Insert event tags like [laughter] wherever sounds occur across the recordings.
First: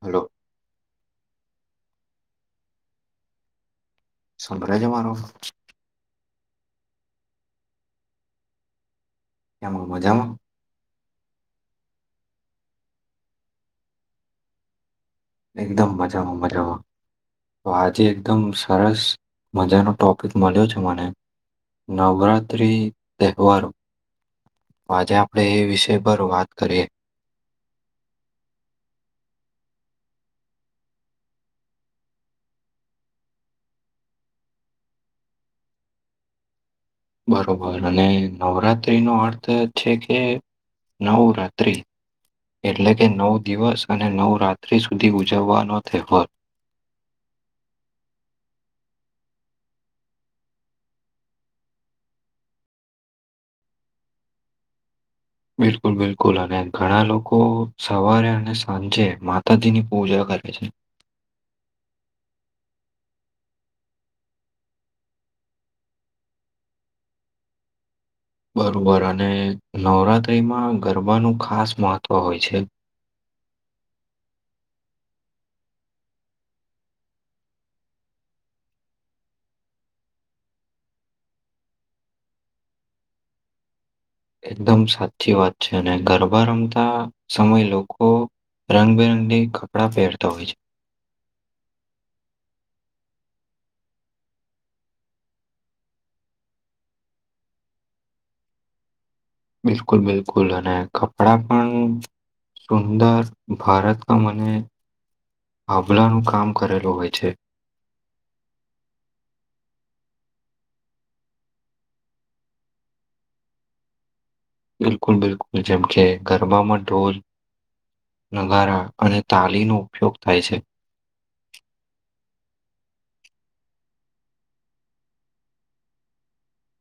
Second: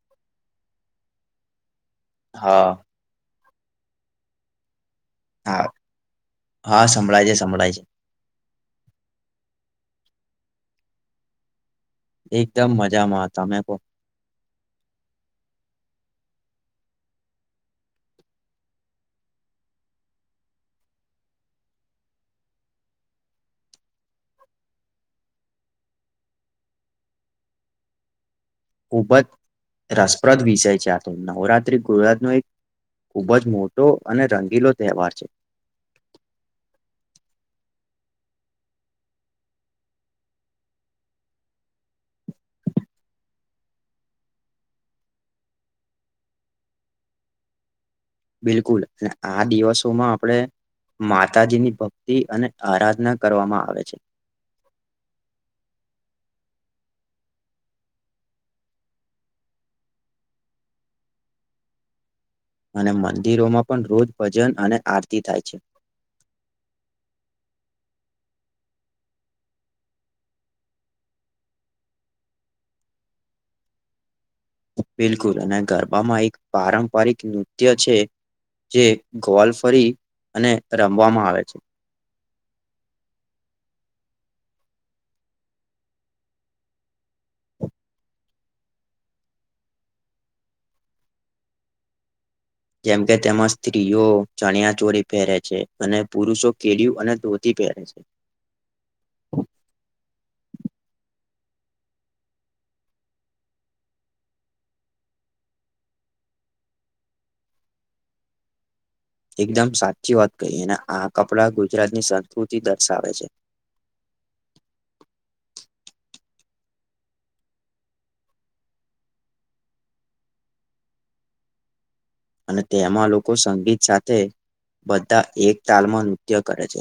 Hello. હા. સંભરે છે મારો હા હા સંભળાય છે સંભળાય છે. એમાં મજામાં. એકદમ મજામાં આતા મે કો. એકદમ મજામાં મજામાં. તો આજે એકદમ સરસ મજાનો ટોપિક મળ્યો છે મને. નવરાત્ર્રી તેવારો તો આજે આપણે એ વિષય પર વાત કરીએ. ખૂબ જ રસપ્રદ વિષાય છે આ તો નવરાત્રી ગુજરાત નું એક ખૂબ જ મોટો અને રંગીલો તહેવાર છે. બરોબર અને નવરાત્રી નો અર્થ છે કે નવ રાત્રિ એટલે કે નવ દિવસ અને નવ રાત્ર્રી સુધી ઉજવવાનો તહેવાર. [inaudible] બિલકુલ અને આ દિવસોમાં આપણેે માતાજીની ભક્તિ અને આરાધના કરવામાં આવે છે. [inaudible] બિલકુલ બિલકુલ અને ઘણા લોકો સવારે અને સાંજે માતાજીની પૂજા કરે છે. અને મંદિરોમાં પણ રોજ ભજન અને આરતી થાય છે. [inaudible] બરોબર અને નવરાત્રીમાં ગરબાનું ખાસ મહત્ત્વ હોય છે. [inaudible] બિલકુલ અને ગરબામાં એક પારંપરિક નૃત્ય છે. જે ગોવાલ ફરી અને રમવામાં આવે છે. એકદમ સાચી વાત છે અને ગરબા રમતા સમયે લોકો રંગબેરંગી કપડાં પહેરતા હોય છે. જેમ કે તેમાં સ્ત્રીઓ ચણિયા ચોરી પેરે છે અને પુરુષો કેડીયું અને ધોતી પેર છે બિલકુલ બિલકુલ અને કપડા પણ સુંદર ભરત ક મને [unintelligible] હાભલાનું કામ કરેલું હોય છે. એકદમ સાચી વાત કહી અને આ કપડાં ગુજરાતની સંસ્કૃતિ દર્શાવે છે. બિલકુલ બિલકુલ જેમ કે ગરબામાં ઢોલ નગારા અને તાલીનો ઉપયોગ થાય છે. અને તેમાં લોકો સંગીત સાથે બધા એકતાલમાં નૃત્ય કરે છે.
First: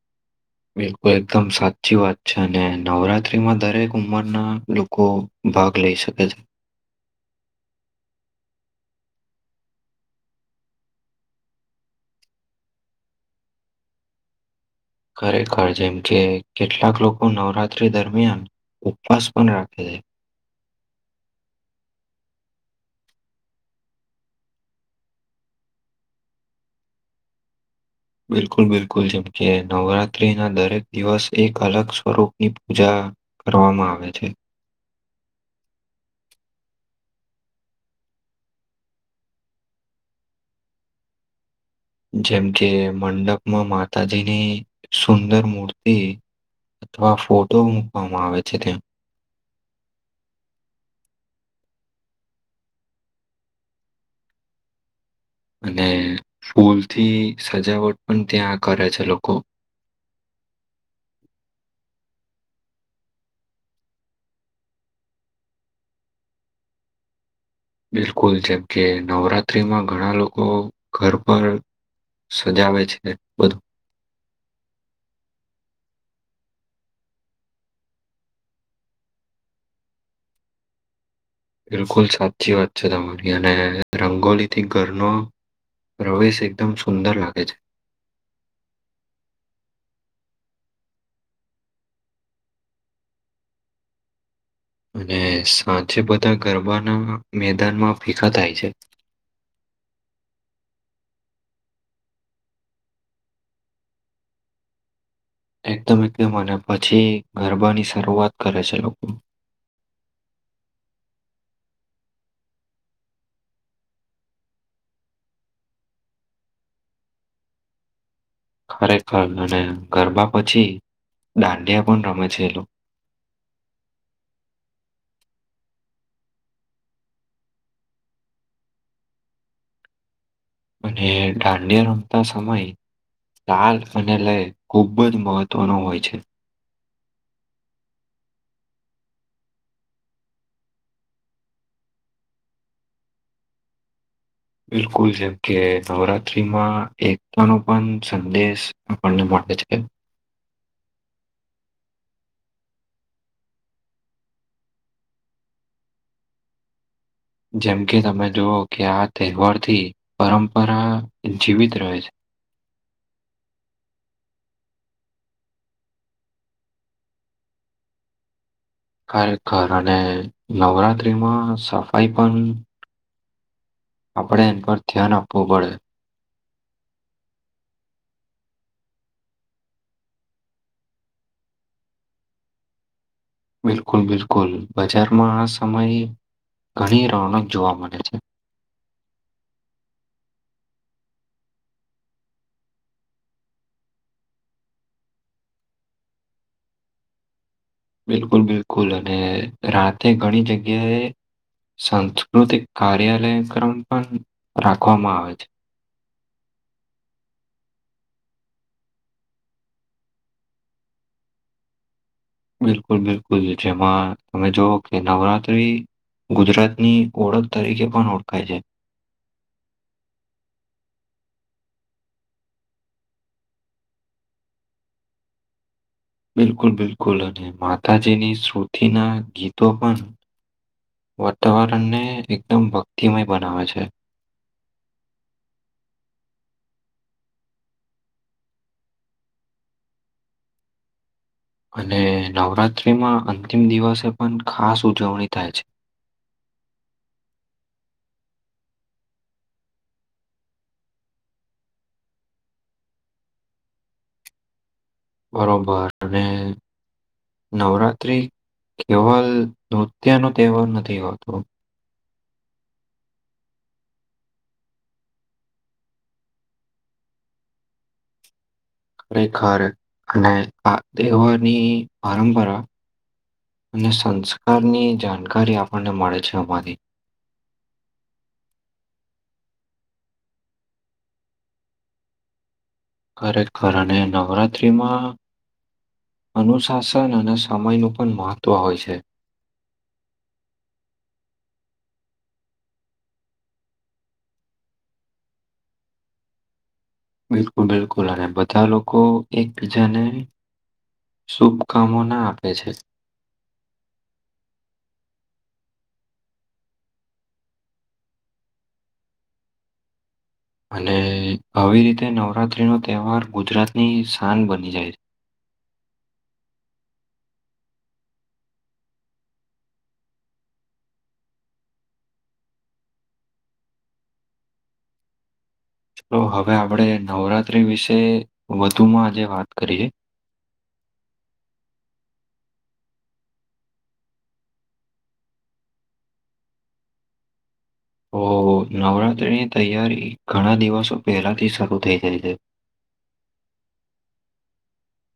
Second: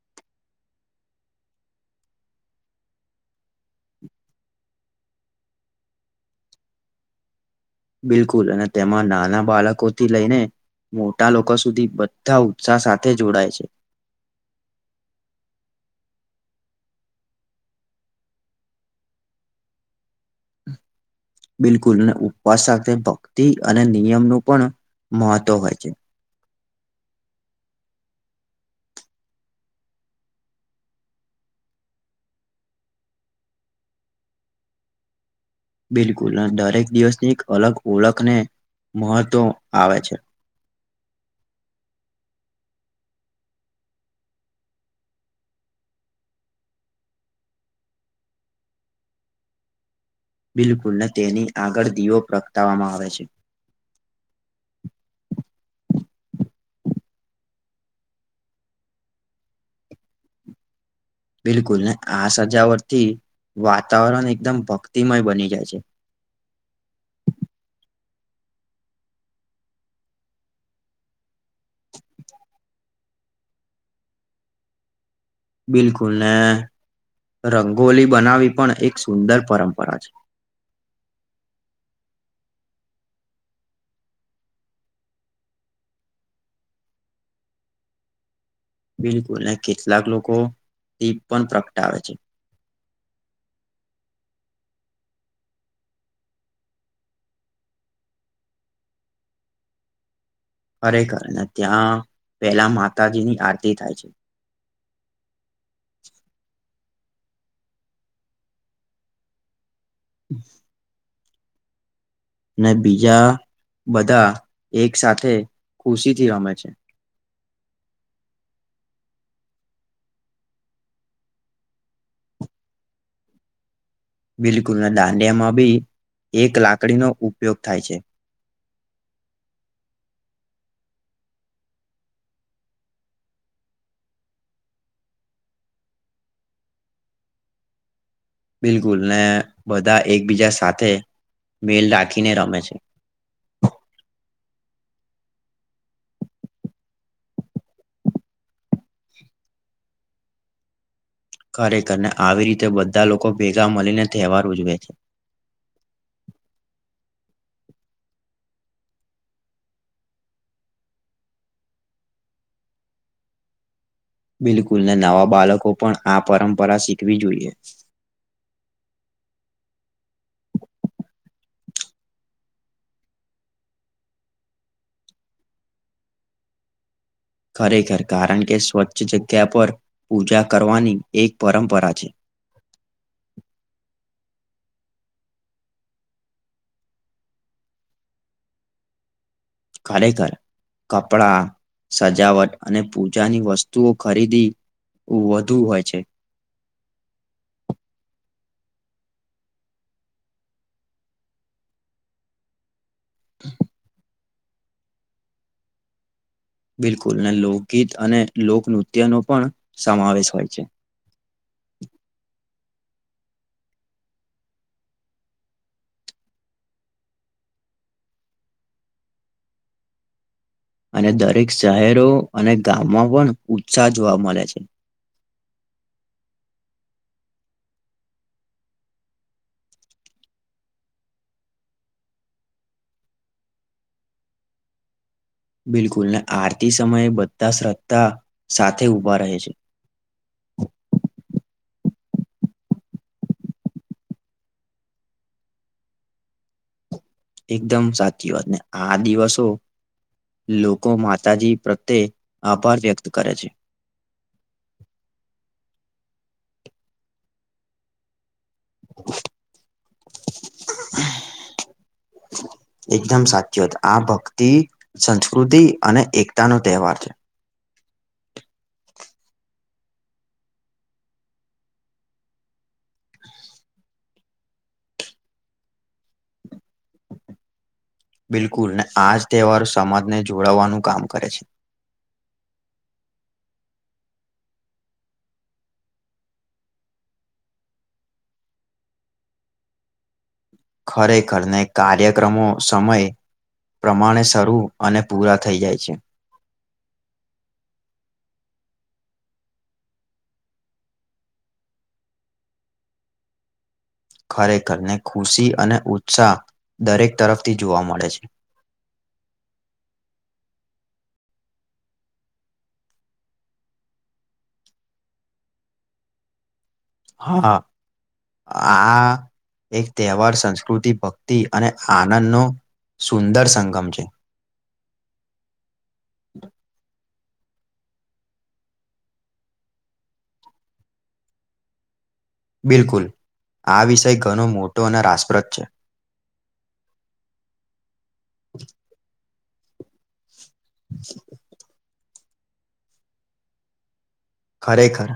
[inaudible] બિલકુલ એકદમ સાચી વાત છે અને નવરાત્રીમાં દરેક ઉંમરના લોકો ભાગ લઈ શકે છે. બિલકુલ અને તેમાં નાના બાળકોથી લઈને મોટા લોકો સુધી બધા ઉત્સાહ સાથે જોડાય છે. ખરેખર જેમ કે કેટલાક લોકો નવરાત્રી દરમિયાન ઉપવાસ પન રાખે છે બિલકુલ અને ઉપવાસ સાથે ભક્તિ અને નિયમનું પણ મહત્ત્વ હોય છે. બિલકુલ બિલકુલ જેમ કે નવરાત્રી ના દરેક દિવસ એક અલગ સ્વરૂપની પૂજા કરવામાં આવે છે. બિલકુલ દરેક દિવસની એક અલગ ઓળખને મહત્વ આવે છે. [inaudible] જેમ કે મંડપમાં માતાજીની સુંદર મૂર્તિ અથવા ફોટો મૂકવામાં આવે છે તેમ બિલકુલ ને તેની આગળ દીવો પ્રગટાવવામાં આવે છે. [inaudible] અને ફૂલથી સજાવટ પણ ત્યાં કરે છે લોકો [inaudible] બિલકુલ ને આ સજાવટથી વાતાવરણ એકદમ ભક્તિમય બની જાય છે બિલકુલ જેમ કે નવરાત્રીમાં ઘણા લોકો ઘર પર સજાવે છે બદ બિલકુલ ને રંગોલી બનાવી પણ એક સુંદર પરંપરા છે બિલકુલ સાચી વાત છે તમારી અને રંગોલી થી ઘરનો પ્રવેશ એકદમ સુંદર લાગે છે બિલકુલ ને કેટલાક લોકો દીપ પણ પ્રગટાવે છે અને સાંચે બધા ગરબાના મેદાનમાં ભેગા થાય છે [inaudible] ખરેખર ત્યાં પેલા માતાજીની આરતી થાય છે એકદમ એકદમ અને પછી ગરબાની શરૂઆત કરે છે લોકો [inaudible] ને બીજા બધા એક સાથે ખુશીથી રમે છે [inaudible] [inaudible] ખરેખર અને ગરબા પછી દાંડિયા પણ રમે છે એ લોકો [inaudible] [inaudible] બિલકુલ ના દાંડિયામાં બી એક લાકડીનો ઉપયોગ થાય છે અને ડાંડિયા રમતા સમયે તાલ અને લય ખૂબ જ મહત્વનો હોય છે બિલકુલ ને બધા એકબીજા સાથે મેલ રાખીને રમે છે [inaudible] [inaudible] બિલકુલ જેમ કે નવરાત્રીમાં એકતા નો પણ સંદેશ આપણને મળતો [inaudible] [inaudible] ખરેખરને આવી રીતે બધા લોકો ભેગા મળીને તહેવાર ઉજવે છે [inaudible] [inaudible] જેમ કે તમે જોુવ કે આ તહેવારથી પરંપરા જીવિત રહે છે બિલકુલને નવા બાળકો પણ આ પરંપરા શીખવી જોઈએ ખરેખર અને નવરાત્રિમાં સફાઈ પણ આપણે એન પર ધ્યાન આપવું પડે ખરેખર કારણ કે સ્વચ્છ જગ્યા પર પૂજા કરવાની એક પરમ્પરા છે બિલકુલ બિલકુલ બજારમાં આ સમયે ઘણી રોનક જોવા મળે છે ખરેખર કપડા સજાવટ અને પૂજાની વસ્તુઓ ખરીદી વધુ હોય છે [inaudible] [inaudible] બિલકુલ બિલકુલ અને રાતે ઘણી જગ્યાએ સાસ્કૃતિક કાર્યાલય ક્રમ પણ રાખવામાં આવે છે બિલકુલ અને લોકગીત અને લોકનૃત્યનો પણ સમાવેશ હોય છે બિલકુલ બિલકુલ જેમાં તમે જોવ કે નવરાત્રી ગુજરાતની ઓળખ તરીકે પણ ઓળખાય છે અને દરેક શહેરો અને ગામમાં પણ ઉત્સાહ જોવા મળે છે [inaudible] [inaudible] બિલકુલ બિલકુલ અને માતાજીની શ્રુતિના ગીતો પણ વાતાવરણને એકદમ ભક્તિમય બનાવે છે બિલકુલ ને આરતી સમયે બધા શ્રદ્ધા સાથે ઊભા રહે છે [inaudible] [inaudible] અને નવરાત્રિમાં અંતિમ દિવસે પણ ખાસ ઉજવણી થાય છે [inaudible] [inaudible] એકદમ સાચી વાત ને આ દિવસો લોકો માતાજી પ્રત્યે આભાર વ્યક્ત કરે છે બરોબર અને નવરાત્ર્રી કેવલ નૃત્યનો તહેવાર નથી હોતો એકદમ સાચી વાત આ ભક્તિ સંસ્કૃતિ અને એકતા નો તહેવાર છે ખરેખર અને આ દેવની પરંપરા અને સંસ્કારની જાણકારી આપણને મળે છે અમારી બિલકુલ ને આ જ તહેવારો સમાજને જોડાવવાનું કામ કરે છે ખરેખર અને નવરાત્રિમાં અનુશાસન અને સમયનું પણ મહત્ત્વ હોય છે ખરેખરને કાર્યક્રમો સમય પ્રમાણે શરૂ અને પૂરા થઈ જાય છે બિલકુલ બિલકુલ અને બધા લોકો એકબીજાને શુભકામોના આપે છે. ખરેખરને ખુશી અને ઉત્સાહ દરેક તરફથી જોવા મળે છે. [inaudible] અને આવી રીતે નવરાત્રીનો તહેવાર ગુજરાતની શાન બની જાય છે. [inaudible] હા આ એક તહેવાર સંસ્કૃતિ, ભક્તિ અને આનંદનો સુંદર સંગમ છે. તો હવે આપડે નવરાત્ર નવરાત્રી વિશે વધુમાં આજે વાત કરીએ. બિલકુલ આ વિષય ઘણો મોટો અને રાસપ્રદ છે. [inaudible] ઓહો નવરાત્રીની તૈયારી ઘણા દિવસો પહેલાથી શરૂ થઈ જાય. છે. ખરેખર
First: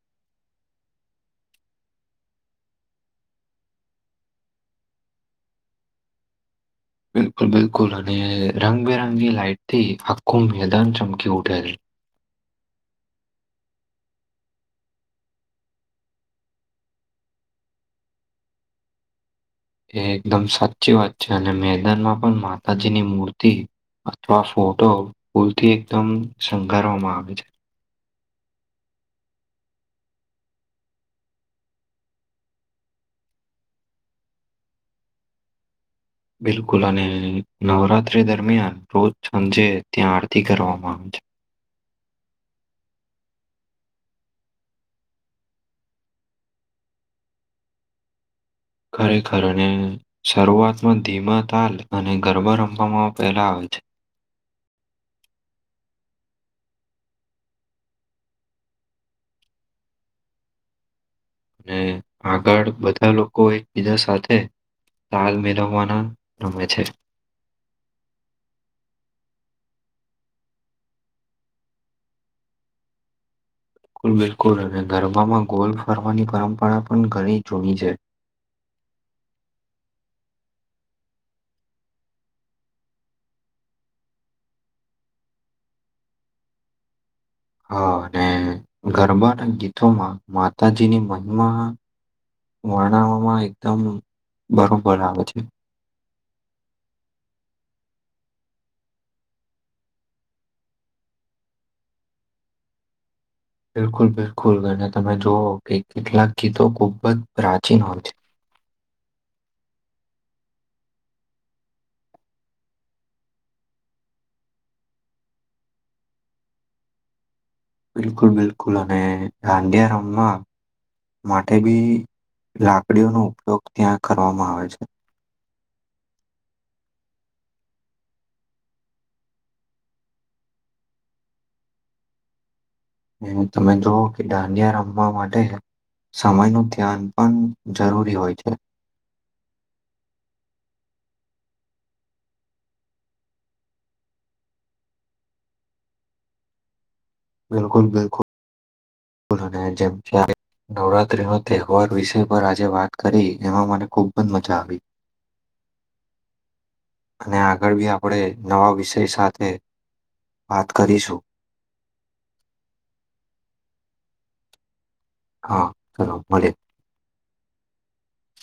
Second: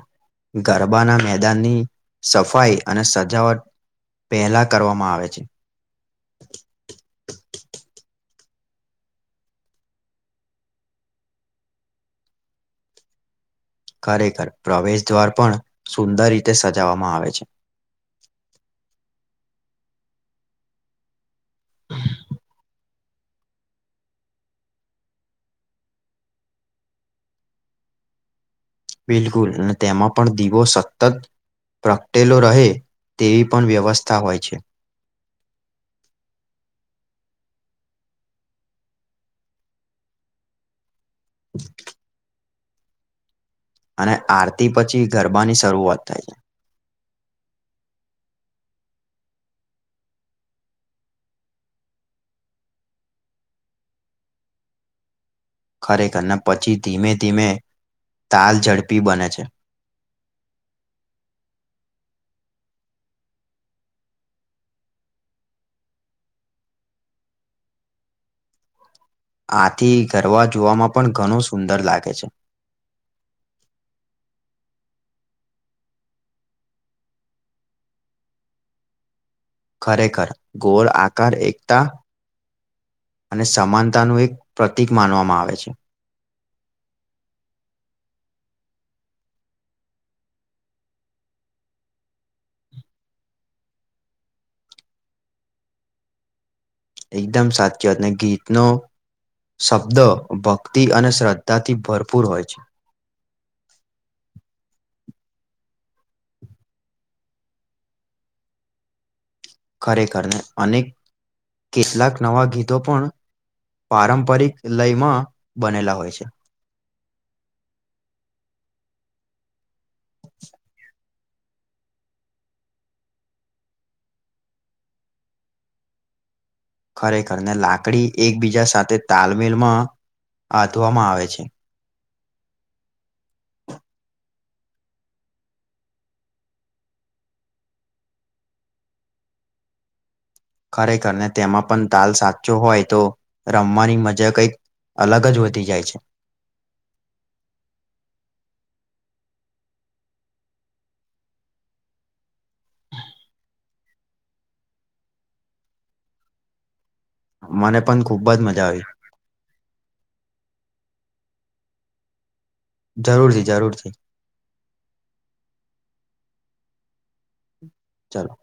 ગરબાના મેદાનની સફાઈ અને સજાવટ પહેલા કરવામાં આવે છે. [inaudible] બિલકુલ-બિલકુલ અને રંગબેરંગી લાઈટથી આખું મેદાન ચમકી ઉઠેલ. [inaudible] ખરેખર પ્રવેશ દ્વાર પણ સુંદર રીતે સજાવવામાં આવે છે. [inaudible] એ એકદમ સાચી વાત છે અને મેદાનમાં પણ માતાજીની મૂર્તિ અથવા ફોટો ફૂલથી એકદમ શણંગારવામાં આવે છે. બિલકુલ અને તેમાં પણ દીવો સતત પ્રગટેલો રહે તેવી પણ વ્યવસ્થા હોય છે. [inaudible] બિલકુલ અને નવરાત્રી દરમિયાન રોજ સાંજે ત્યાં આરતી કરવામાં આવે છે. [inaudible] અને આરતી પછી ગરબાની શરૂઆત થાય છે. ખરેખર ને શરૂઆતમાં ધીમા તાલ અને ગરબા રમવામાં પહેલા આવે. [inaudible] ખરેખરને પછી ધીમે-ધીમે તાલ ઝડપી બને છે. અને આગળ બધા લોકો એકબીજા સાથે તાલ મેળવવાના રમે છે. આથી ગરબા જોવામાં પણ ઘણુ સુંદર લાગે છે. બિલકુલ-બિલકુલ અને ગરબામાં ગોલ ફરવાની પરંપરા પણ ઘણી જૂની છે. ખરેખર ગોળ આકાર એકતા અને સમાનતાનું એક પ્રતિક માનવામાં આવે છે. હા અને ગરબાના ગીતોમાં માતાજીની મનમાં વર્ણવમાં એકદમ બરોબર આવે છે. એકદમ સાચી વાતને ગીતનો શબ્દો ભક્તિ અને શ્રદ્ધાથી ભરપૂર હોય છે. બિલકુલ-બિલકુલ અને તમે જુઓ કે કેટલાક ગીતો ખૂબ જ પ્રાચીન હોય છે. ખરેખરને અને કેટલાક નવા ગીતો પણ પારંપરિક લયમાં બનેલા હોય છે. બિલકુલ-બિલકુલ અને દાંડિયા રમવા માટે બી લાકડીઓનો ઉપયોગ ત્યાં કરવામાં આવે છે. ખરેખરને લાકડી એકબીજા સાથે તાલમેલમાં આતવામાં આવે છે. તમે જુવ કે દાંડિયા રમવા માટે- સમયનું ધ્યાન પણ જરૂરી હોય છે. ખરેખર ને તેમાં પણ દાલ સાચો હોય તો રમવાની મજા કઈક અલગ જ વધી જાય છે. બિલકુલ. બિલકુલ. અને જેમ છે નવરાત્રી નો તહેવાર વિષય પર આજે વાત કરી એમાં મને ખુબ મજા આવી. અને આગળ મને બી પણ આપણે ખૂબ જ મજા નવા આવી વિષય સાથે વાત કરીશું જરૂરથી જરૂરથી હા સલામ ચાલો